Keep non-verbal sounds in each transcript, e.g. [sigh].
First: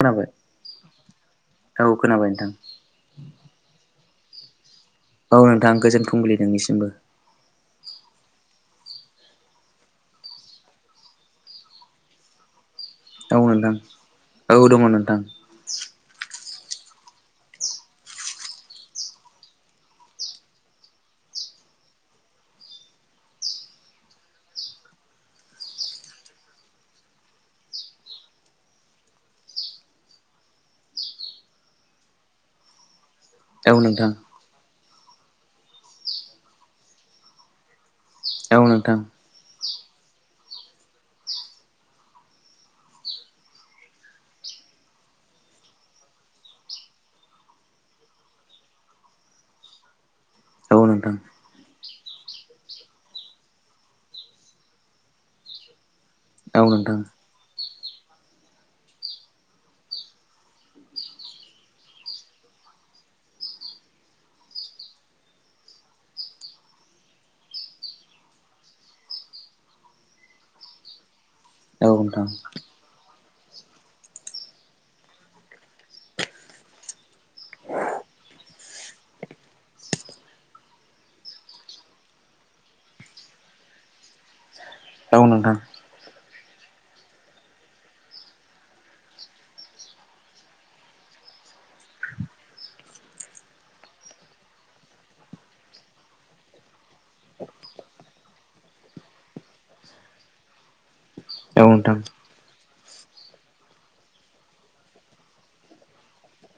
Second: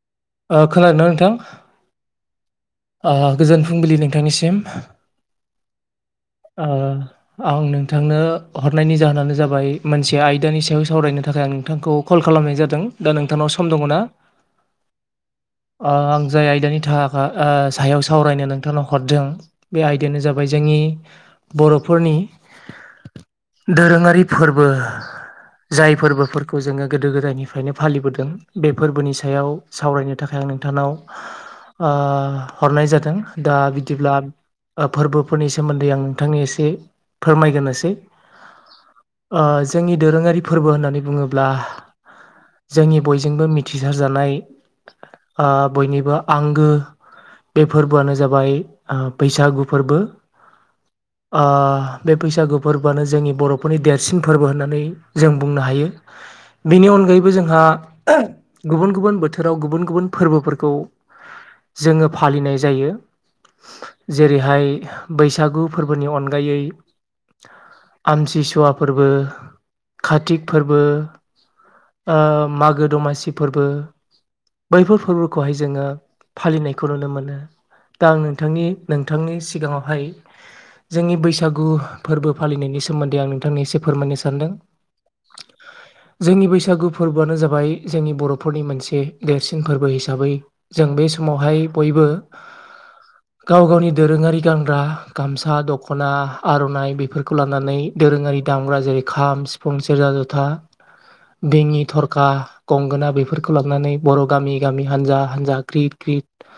खोनाबाय ओ खोनादोंना नोंथां। औ खोनाबाय नोंथां ओ गोजोन फुंबिलि नोंथांनिसिम औ नोंथां गोजोन फुंबिलि ओ नोंनिसिमबो आं नोंथांनो हरनायनि जाहोनानो जाबाय मोनसे आयदानि सायाव सावरायनो थाखाय आं नोंथांखौ कल खालामनाय जादों। दा औ नोंथांनाव सम नोंथां दङना औ दङ नोंथां ओ आं जाय आयदानि थाखा आ सायाव सावरायनो नोंथांनाव हरदों बे आयदायानो जाबाय जोंनि बर'फोरनि दोरोङारि फोरबो। जाय फोरबोफोरखौ जोङो गोदो गोदायनिफ्रायनो फालिबोदों बे फोरबोनि सायाव सावरायनो थाखाय नोंथानाव ओ हरनाय जादों दा औ नोंथां बिदिब्ला ओ फोरबोफोरनि सोमोन्दै आं नोंथांनि एसे फोरमायग्रोनोसै। औ नोंथां। ओ जोंनि दोरोङारि फोरबो होननानै बुङोब्ला जोंनि बयजोंबो मिथिसारजानाय ओ बयनिबो आंगो बे फोरबोआनो जाबाय बैसागु फोरबो। औ नोंथां ओ बे बैसागु फोरबोआनो जोंनि बर'फोरनि देरसिन फोरबो होननानै जों बुंनो हायो। औ बेनि नोंथां अनगायैबो जोंहा गुबुन गुबुन बोथोराव गुबुन गुबुन फोरबोफोरखौ जोङो फालिनाय जायो। जेरैहाय बैसागु फोरबोनि अनगायै आमथिसुवा फोरबो, काति फोरबो। औ ओ नोंथां मागो दमासि फोरबो बैफोर फोरबोखौहाय जोङो फालिनायखौ नुनो मोनो दा आं नोंथांनि नोंथांनि सिगाङावहाय जोंनि बैसागु फोरबो फालिनायनि सोमोन्दै आं नोंथांनि एसे फोरमायनो सानदों। ओ जोंनि बैसागु फोरबोआनो जाबाय जोंनि बर'फोरनि मोनसे देरसिन फोरबो हिसाबै जों बे समावहाय बयबो गाव गावनि दोरोङारि गानग्रा गामसा, दख'ना, आर'नाइ बेफोरखौ लानानै दोरोङारि दामग्रा जेरै खाम, सिफुं, सेरजा, जथा औ बेङि, नोंथां थरखा, गंगोना बेफोरखौ लानानै बर' गामि गामि हानजा हानजा ग्रिद ग्रिद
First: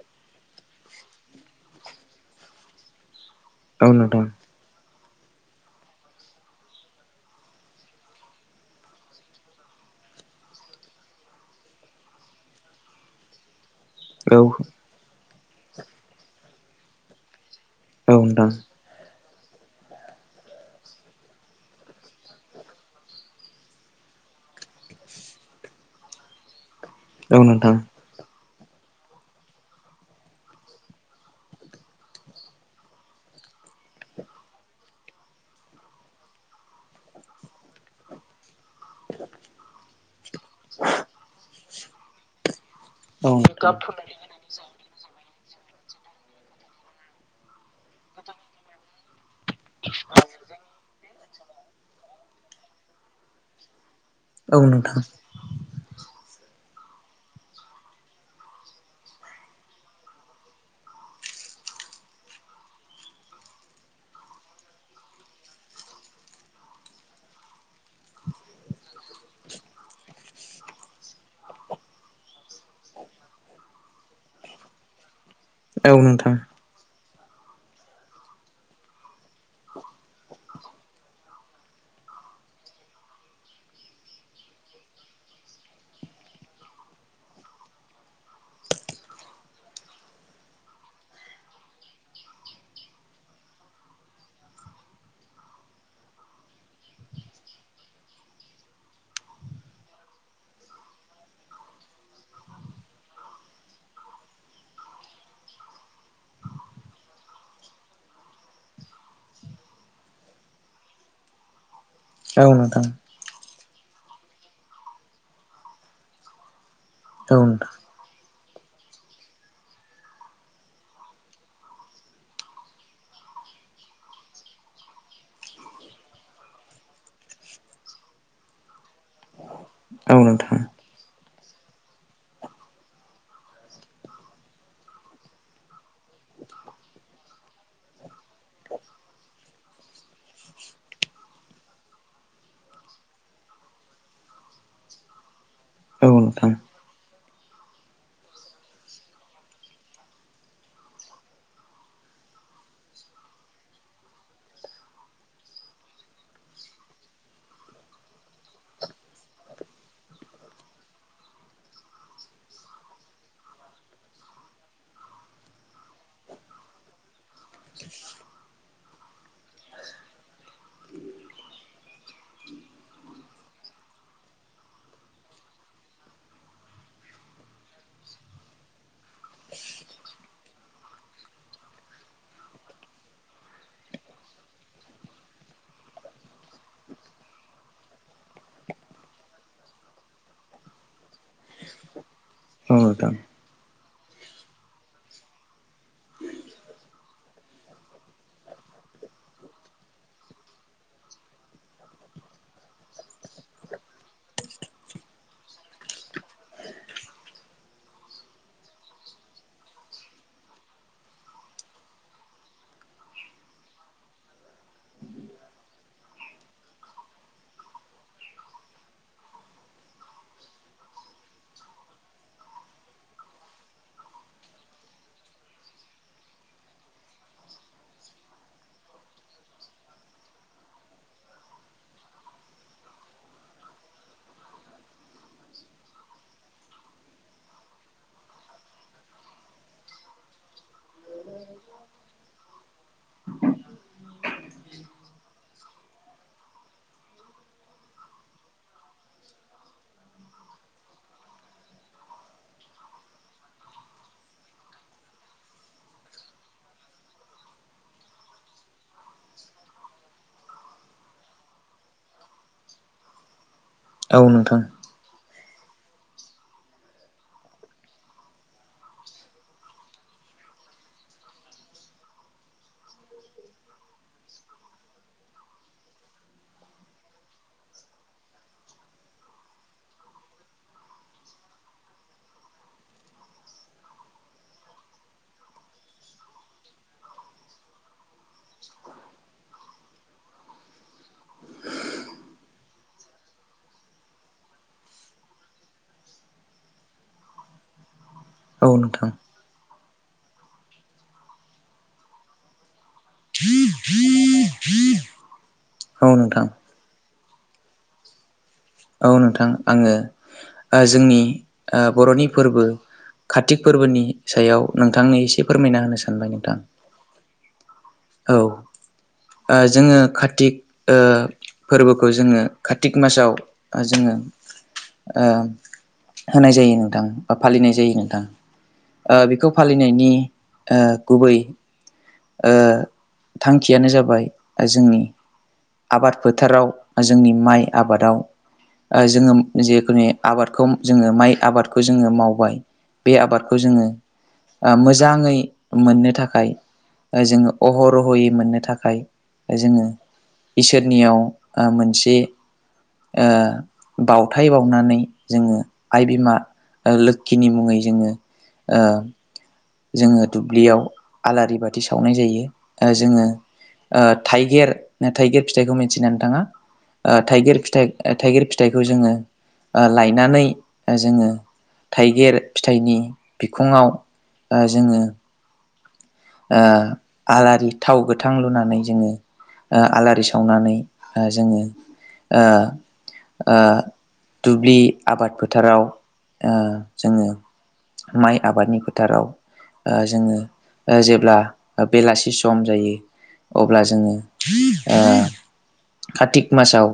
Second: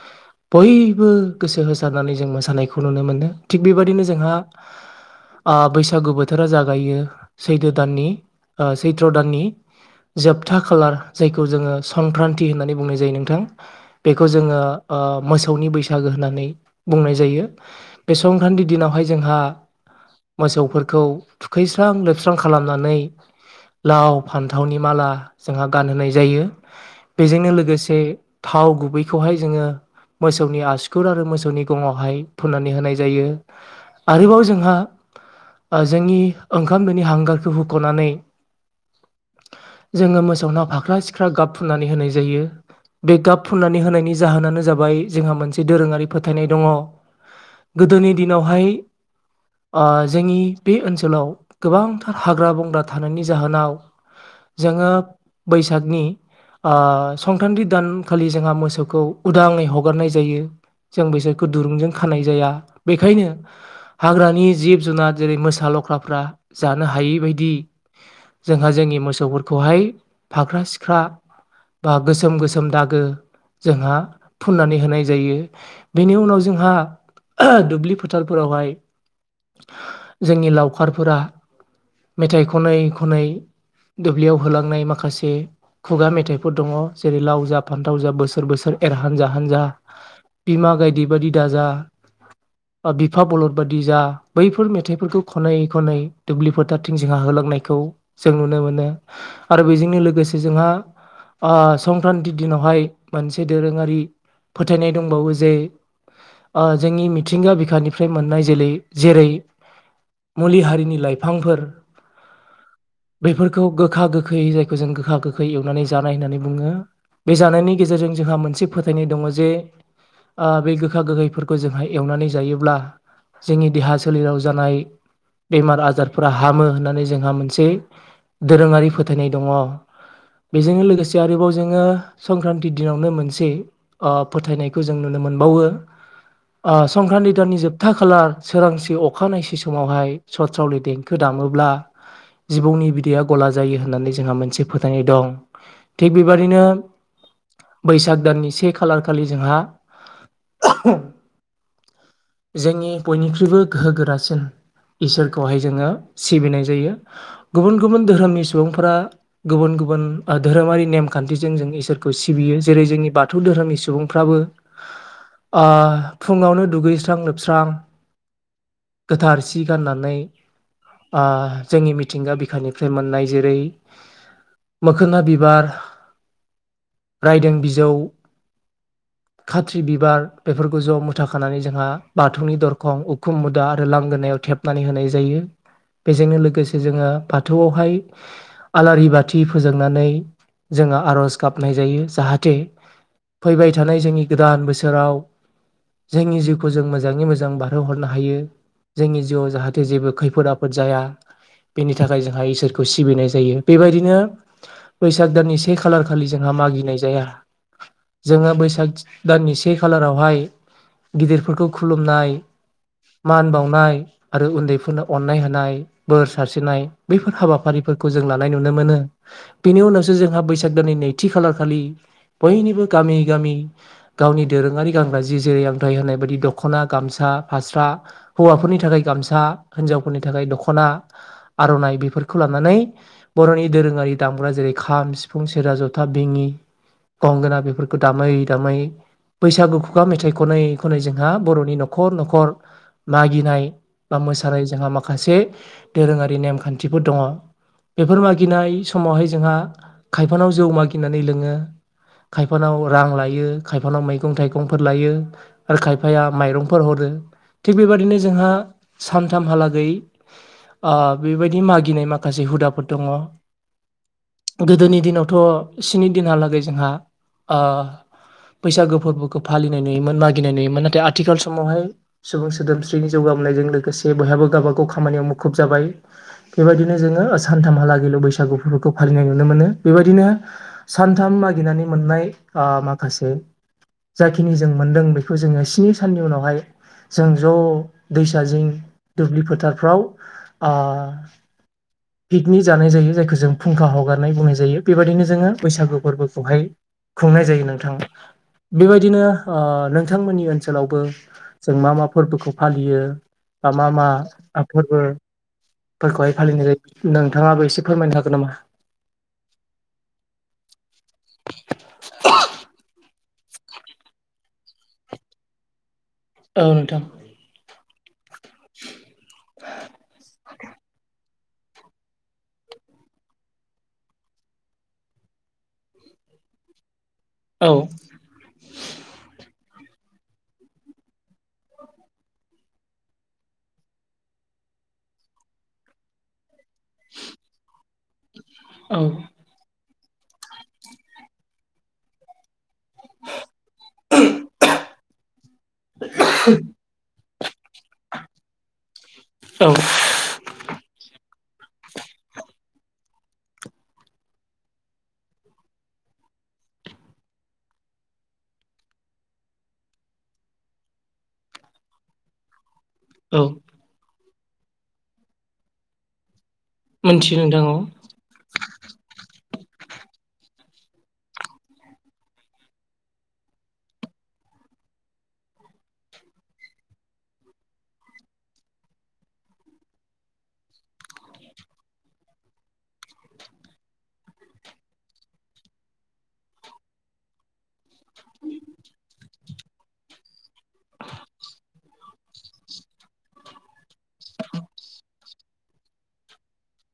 बयबो गोसो होसारनानै जों मोसानायखौ नुनो मोनो। थिग औ बेबायदिनो जोंहा नोंथां ओ बैसागु बोथोरा जागायो सैथो दाननि ओ सैथ्र' दाननि जोबथा खालार जायखौ जोङो संक्रान्ति होननानै बुंनाय जायो नोंथां। बेखौ औ जोङो ओ मोसौनि बैसागो होननानै बुंनाय जायो‌ बे औ नोंथां संक्रान्ति दिनावहाय जोंहा मोसौफोरखौ थुखैस्रां लोबस्रां खालामनानै लाव, फान्थावनि माला जोंहा गानहोनाय जायो। औ बेजोंनो नोंथां लोगोसे थाव गुबैखौहाय जोङो मोसौनि आसुखुर आरो मोसौनि गङावहाय फुननानै होनाय जायो। आरोबाव जोंहा ओ जोंनि ओंखाम दोनि हांगारखौ हुख'नानै जोङो मोसौनाव फाख्रा-सिख्रा गाब फुननानै होनाय जायो बे औ औ गाब नोंथां फुननानै होनायनि जाहोनानो जाबाय जोंहा मोनसे दोरोङारि फोथायनाय दङ। गोदोनि दिनावहाय ओ जोंनि बे ओनसोलाव गोबांथार हाग्रा-बंग्रा थानायनि जाहोनाव औ नोंथां औ नोंथां औ जोङो नोंथां बैसागनि ओ संख्रांथि दान खालि जोंहा मोसौखौ उदाङै हगारनाय जायो। जों बिसोरखौ दुरुंजों खानाय जाया। बेखायनो हाग्रानि जिब जुनार जेरै मोसा ल ख्राफ्रा जानो हायै बायदि जोंहा जोंनि मोसौफोरखौहाय फाख्रा सिख्रा बा गोसोम गोसोम दा गो जोंहा फुननानै होनाय जायो। बेनि उनाव जोंहा दुब्लि फोथार फोरावहाय जोंनि लावखारफोरा मेथाइ खनै खनै दुब्लियाव होलांनाय माखासे खुगा मेथाइफोर दङ जेरै लाव जा फानथाव जा बोसोर बोसोर एर हानजा हानजा, बिमा गायदे बायदि दाजा बा बिफा बलद बादि जा बैफोर मेथाइफोरखौ खनै खनै दुब्लि फोथारथिं जोंहा हो लांनायखौ जों नुनो मोनो। आरो बेजोंनो लोगोसे जोंहा ओ संख्रानथि दिनावहाय मोनसे दोरोङारि फोथायनाय दंबावो जे ओ जोंनि मिथिंगा बिखानिफ्राय मोननाय जेलै जेरै मुलि हारिनि लाइफांफोर औ नोंथां खौ गोखा गोखै जायखौ जों गोखा गोखै एवनानै जानाय होननानै बुङो। बे जानायनि गेजेरजों जोंहा मोनसे फोथायनाय दङ जे ओ बे गोखा गोखैफोरखौ जोंहा एवनानै जायोब्ला जोंनि देहा सोलेराव जानाय बेमार-आजारफोरा हामो होननानै जोंहा मोनसे दोरोङारि फोथायनाय दङ। औ बेजोंनो लोगोसे आरोबाव जोङो संक्रान्ति दिनावनो मोनसे ओ फोथायनायखौ जों नुनो मोनबावो ओ संक्रान्ति दाननि जोबथा खालार सोरांसि अखानायनायसि समावहाय सथ्रावलि देंखो दा मोब्ला जिबौनि बिदैया गला जायो होननानै जोंहा मोनसे फोथायनाय दं। थिग नोंथां बेबादिनो बैसाग दाननि से खालार खालि जोंहा जोंनि बयनिख्रुइबो गोहो गोरासिन इसोरखौहाय जोङो सिबिनाय जायो। गुबुन गुबुन धोरोमनि सुबुंफोरा गुबुन गुबुन ओ धोरोमारि नेमान्थिजों जों इसोर खौ सिबियो जेरै जोंनि बाथौ धोरोमनि सुबुंफ्राबो फुङावनो दुगैस्रां लोबस्रां गोथार सि गाननानै जोंनि मिथिंगा बिखानिफ्राय मोननाय जेरै मोखोना बिबार रायदों बिजौ खाथ्रि बिबार बेफोरखौ ज' मुथाखानानै जोंहा बाथौनि दरखं उखुम मुदा आरो लांगोनायाव खेबनानै होनाय जायो बेजोंनो लोगोसे जोङो बाथौआवहाय आलारि बाथि फोजोंनानै जोङो आर'ज गाबनाय जायो जाहाथे औ नोंथां औ नोंथां फैबाय थानायानाय जोंनि गोदान बोसोराव जोंनि जिउखौ जों मोजाङै मोजां बारहोहरनो हायो जोंनि जिउआव जाहाथे जेबो खैफोद आफोद जाया बेनि थाखाय जोंहा इसोरखौ सिबिनाय जायो बेबायदिनो बैसाग दाननि से खालार खालि जोंहा मागिनाय जाया जोङो बैसाग दाननि से खालारावहाय। गिदिरफोरखौ खुलुमनाय। मान बावनाय आरो उन्दैफोरनो अननाय होनाय बोर सारस्रिनाय बेफोर हाबाफारिफोर। फोरखौ जों लानाय नुनो मोनो बेनि उनावसो जोंहा बैसाग दाननि नैथि खालार खालि। बयनिबो गामि गामि गावनि दोरोङारि गानग्रा जि जेरै आन्थाइ होनाय बायदि दख'ना गामसा। फ हौवफोरनि थाखाय गामसा हिनजावफोरनि थाखाय दख'ना आर'नाइ बे। खौ लानानै बर'नि दोरोङारि दामग्रा जेरै खाम सिफुं सेरा जथा बेङि गंगोना बेफोरखौ दामै दामै बैसागु खुगा मेथाइ खननायै खननायजों। जों बर'नि न'खर न'खर मागिनाय बा मोस साराय जोंहा माखासे दोरोङारि नेमखान्थिफोर दङ। बेफोर मागिनाय समावहाय जोंहा खायफानाव जौ मागिनानै लोङो। खायफानाव रां लायो खायफानाव मैगं थाइगंफोर लायो आरो खायफाया माइरंफोर हरो। थिग बेबादिनो जोंहा सानथामहालागै। बेबायदि मागिनाय माखासे हुदाफोर दङ। औ नोंथां गोदोनि दिनावथ' स्नि दिनहालागै जोंहा। बैसागो फोरबोखौ फालिनाय नुयोमोन मागिनाय नुयोमोन नाथाय आथिखाल समावहाय सुबुं सोदोमस्रिनि जौगाब। लोगोसे बयहाबो गावब गाव खामानियाव मुखुब जाबाय बेबायदिनो जोङो सानथामहालागैल' बैस। बैसागु फोरफोरखौ फालिनाय नुनो मोनो बेबायदिनो। सानथाम मागिनानै मोननाय माखासे। जाखिनि जों मोनदों बेखौ जोङो स्नि साननि उनावहाय। जों ज' दैसा जिोंं दुब्लि फोथारफ्राव। पिकनिक जानाय जायो जायखौ जों फुंखा हगारनाय बुंनाय जायो बेबायदिनो। जोङो बैसागु फोरबोखौहाय खुंनाय जायो नोंथां औ नोंथां औ नोंथां बेबायदिनोों। बिथांमोननि ओनसोलावबो जों मा मा फोरबोखौ फालियो। बा मा मा फोरबो। फोरखौहाय फालिनाय जायो नोंथाङाबो एसे फोरमायनो हागोन नामा? औ नोंथां आङो जोंनि बर'नि फोरबो। कार्तिक फोरबोनि सायाव नोंथांनो एसे फोरमायना होनो सानबाय नोंथां। औ जोङो कारतिक। फोरबोखौ जोङो कारतिक मासाव। जोङो होनाय जायो नोंदां। औ फालिनाय जायो नोंथां बेखौ फालिनायनि गुबै। ओ [inaudible] थांखियानो जाबाय जोंनि आबाद फोथाराव जोंनि माइ आबादाव जोङो जेखुनु आबादखौ जोङो माइ आबादखौ जोङो मावबाय। बे आबादखौ जोङो मोजाङै मोननो थाखाय। जोङो अहरह'यै मोननो थाखाय औ जोङो। इसोरनियाव मोनसे। बावथाय बावनानै जोङो आइ बिमा। लोखिनि मुङै जोङो ओ। जोङो दुब्लियाव आलारि बाथि सावनाय जायो जोङो। औ थाइगिर थाइगिर फिथाइखौ मिथियोना नोंथाङा। मोनथियो थाइगिर नोंथां औ फिथाइ थाइगिर फिथाइखौ जोङो लायनानै। जोङो थाइगिर फिथाइनि बिखङाव जोङो। आलारि थाव गोथां लुनानै जोङो। आलारि सावनानै जोङो ओ। दुब्लि आबाद फोथाराव जोङो। माइ आबादनि फोथाराव जोङो जेब्ला बेलासि सम जायो अब्ला जोङो ओ। कारतिक मासाव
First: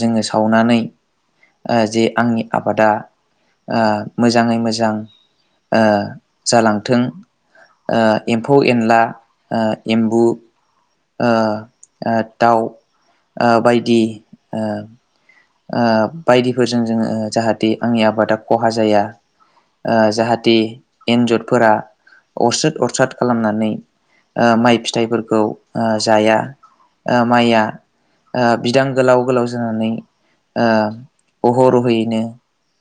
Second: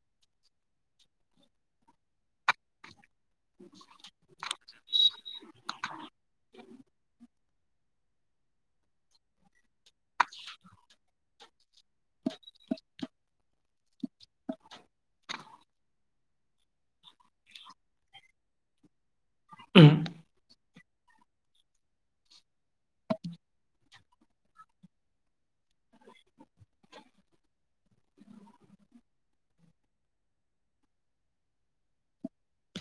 जोङो सावनानै जे आंनि आबादा मोजाङै मोजां जालांथों एम्फौ एनला एम्बु दाउ बायदि बायदिफोरजों जोङो जाहाथे आंनि आबादा खहा जाया उम जाहाथे एन्जतफोरा अरस्रुद अरसाद खालामनानै माइ फिथाइफोरखौ जाया माइया बिदां गोलाव गोलाव जानानै अहरहैयैनो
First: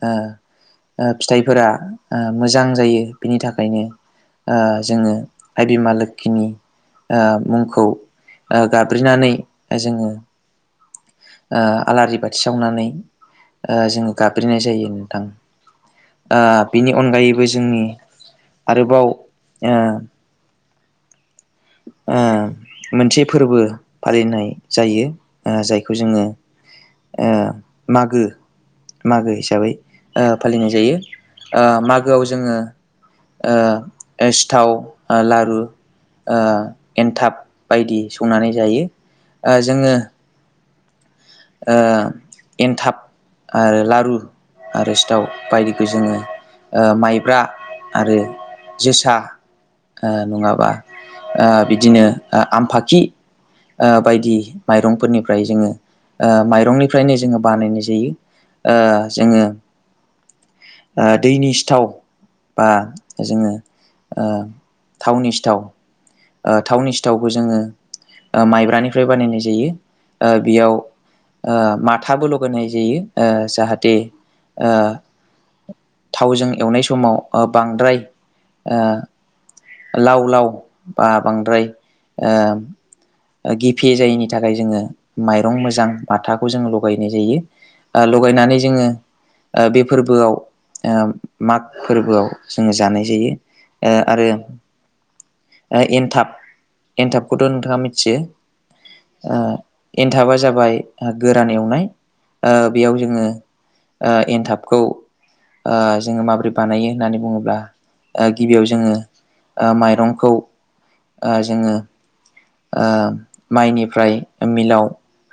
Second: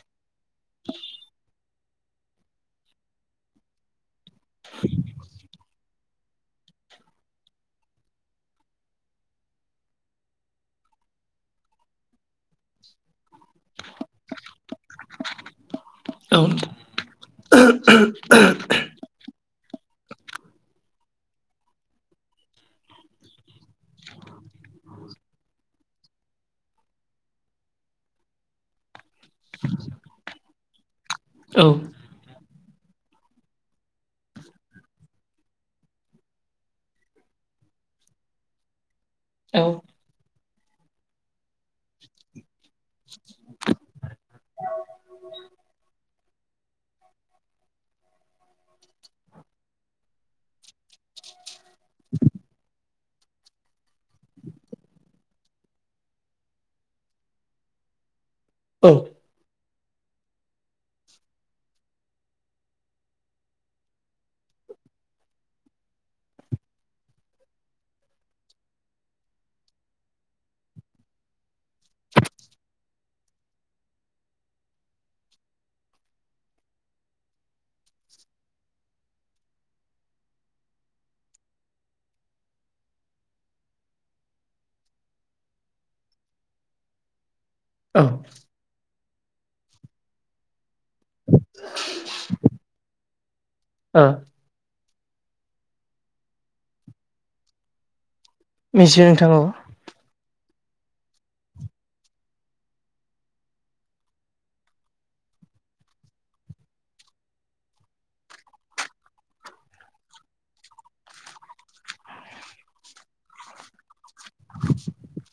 ओ फिथाइफोरा मोजां जायो बिनि थाखायनो जोङो आइ बिमा लोखिनि मुंखौ गाबज्रिनानै जोङो आलारि बाथि सावनानै जोङो गाब्रिनाय जायो नोंथां औ बिनि अनगायैबो जोंनि आरोबाव ओ ओ मोनसे फोरबो फालिनाय जायो जायखौ जोङो मागो मागो हिसाबै फालिनाय जायो औ मागोआव जोङो सिथाव लारु एन्थाब बायदि संनानै जायो औ जोङो एनथाब आरो लारु आरो सिटाव बायदिखौ जोङो माइब्रा आरो जोसा नङाबा बिदिनो आमफाखि बायदि माइरंफोरनिफ्राय जोङो माइरंनिफ्रायनो जोङो बानायनाय जायो औ जोङो दैनि सिथाव बा जोङो थावनि सिथाव थावनि सिथावबो जोङो माइब्रानिफ्राय बानायनाय जायो बेयाव माथाबो लगायनाय जायो जाहाथे थावजों एवनाय समाव बांद्राय ओ लाव लाव बा बांद्राय ओ गिफे जायैनि थाखाय जोङो माइरं मोजां बाथाखौ जोङो लगायनाय जायो औ लगायनानै जोङो बे फोरबोआव ओ माग फोरबोआव जोङो जानाय जायो ओ आरो ओ एनथाब एनथाबखौथ' नोंथाङा मिथियो मिथियो नोंथां औ ओ एनथाबा जाबाय गोरान एवनाय बेयाव ओ जोङो ओ एन्थाबखौ ओ जोङो माबोरै बानायो होननानै बुङोब्ला ओ गिबियाव जोङो ओ माइरंखौ ओ जोङो ओ माइनिफ्राय मिलाव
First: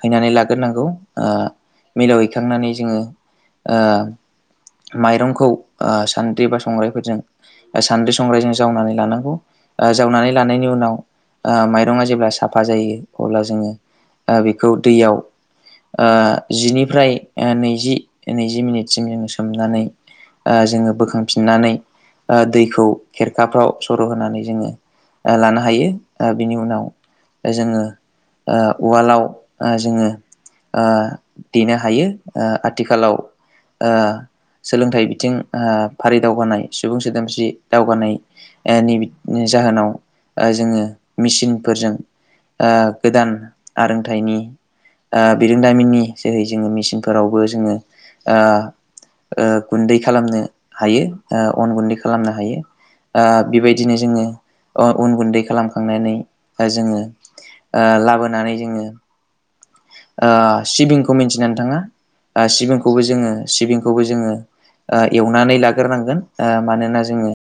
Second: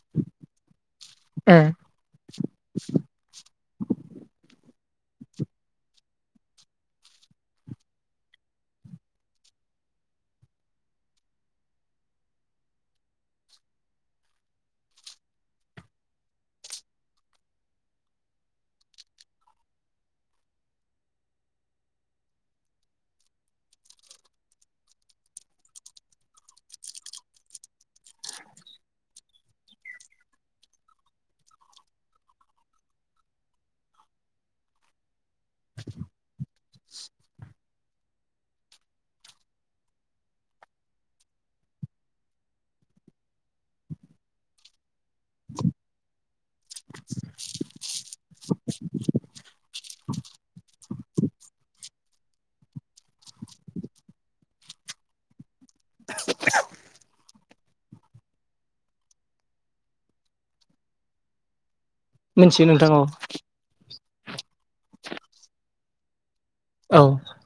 हैनानै लाग्रोनांगौ ओ उम मिलाव हैखांनानै जोङो ओ माइरंखौ ओ सान्द्रि बा संग्राइफोरजों सान्द्रि संग्राइजों जावनानै लानांगोन जावनानै लानायनि उनाव ओ माइरङा जेब्ला साफा जायो अब्ला जोङो ओ बेखौ दैयाव ओ जिनिफ्राय ओ नैजि नैजि मिनिटसिम जोङो सोमनानै ओ जोङो बोखांफिननानै ओ दैखौ खेरखाफ्राव सर' होनानै जोङो ओ लानो हायो ओ बिनि उनाव जोङो ओ उवालाव ओ जोङो ओ देनो हायो ओ आथिखालाव ओ सोलोंथाइ बिथिं ओ फारि दावगानाय सुबुं सोदोमस्रि दावगानाय ओ जाहोनाव ओ जोङो मेसिनफोरजों ओ गोदान आरोंथाइनि ओ बिरोंदामिननि जोहै जोङो मेसिनफोरावबो जोङो ओ ओ गुन्दै खालामनो हायो ओ अन गुन्दै खालामनो हायो ओ बेबायदिनो जोङो अन उन गुन्दै खालामखांनानै ओ जोङो ओ लाबोनानै जोङो ओ सिबिंखौ मिथियोना नोंथाङा? ओ मिथियो नोंथां सिबिंखौबो औ जोङो सिबिंखौबो जोङो ओ एवनानै लाग्रोनांगोन। ओ मानोना औ जोङो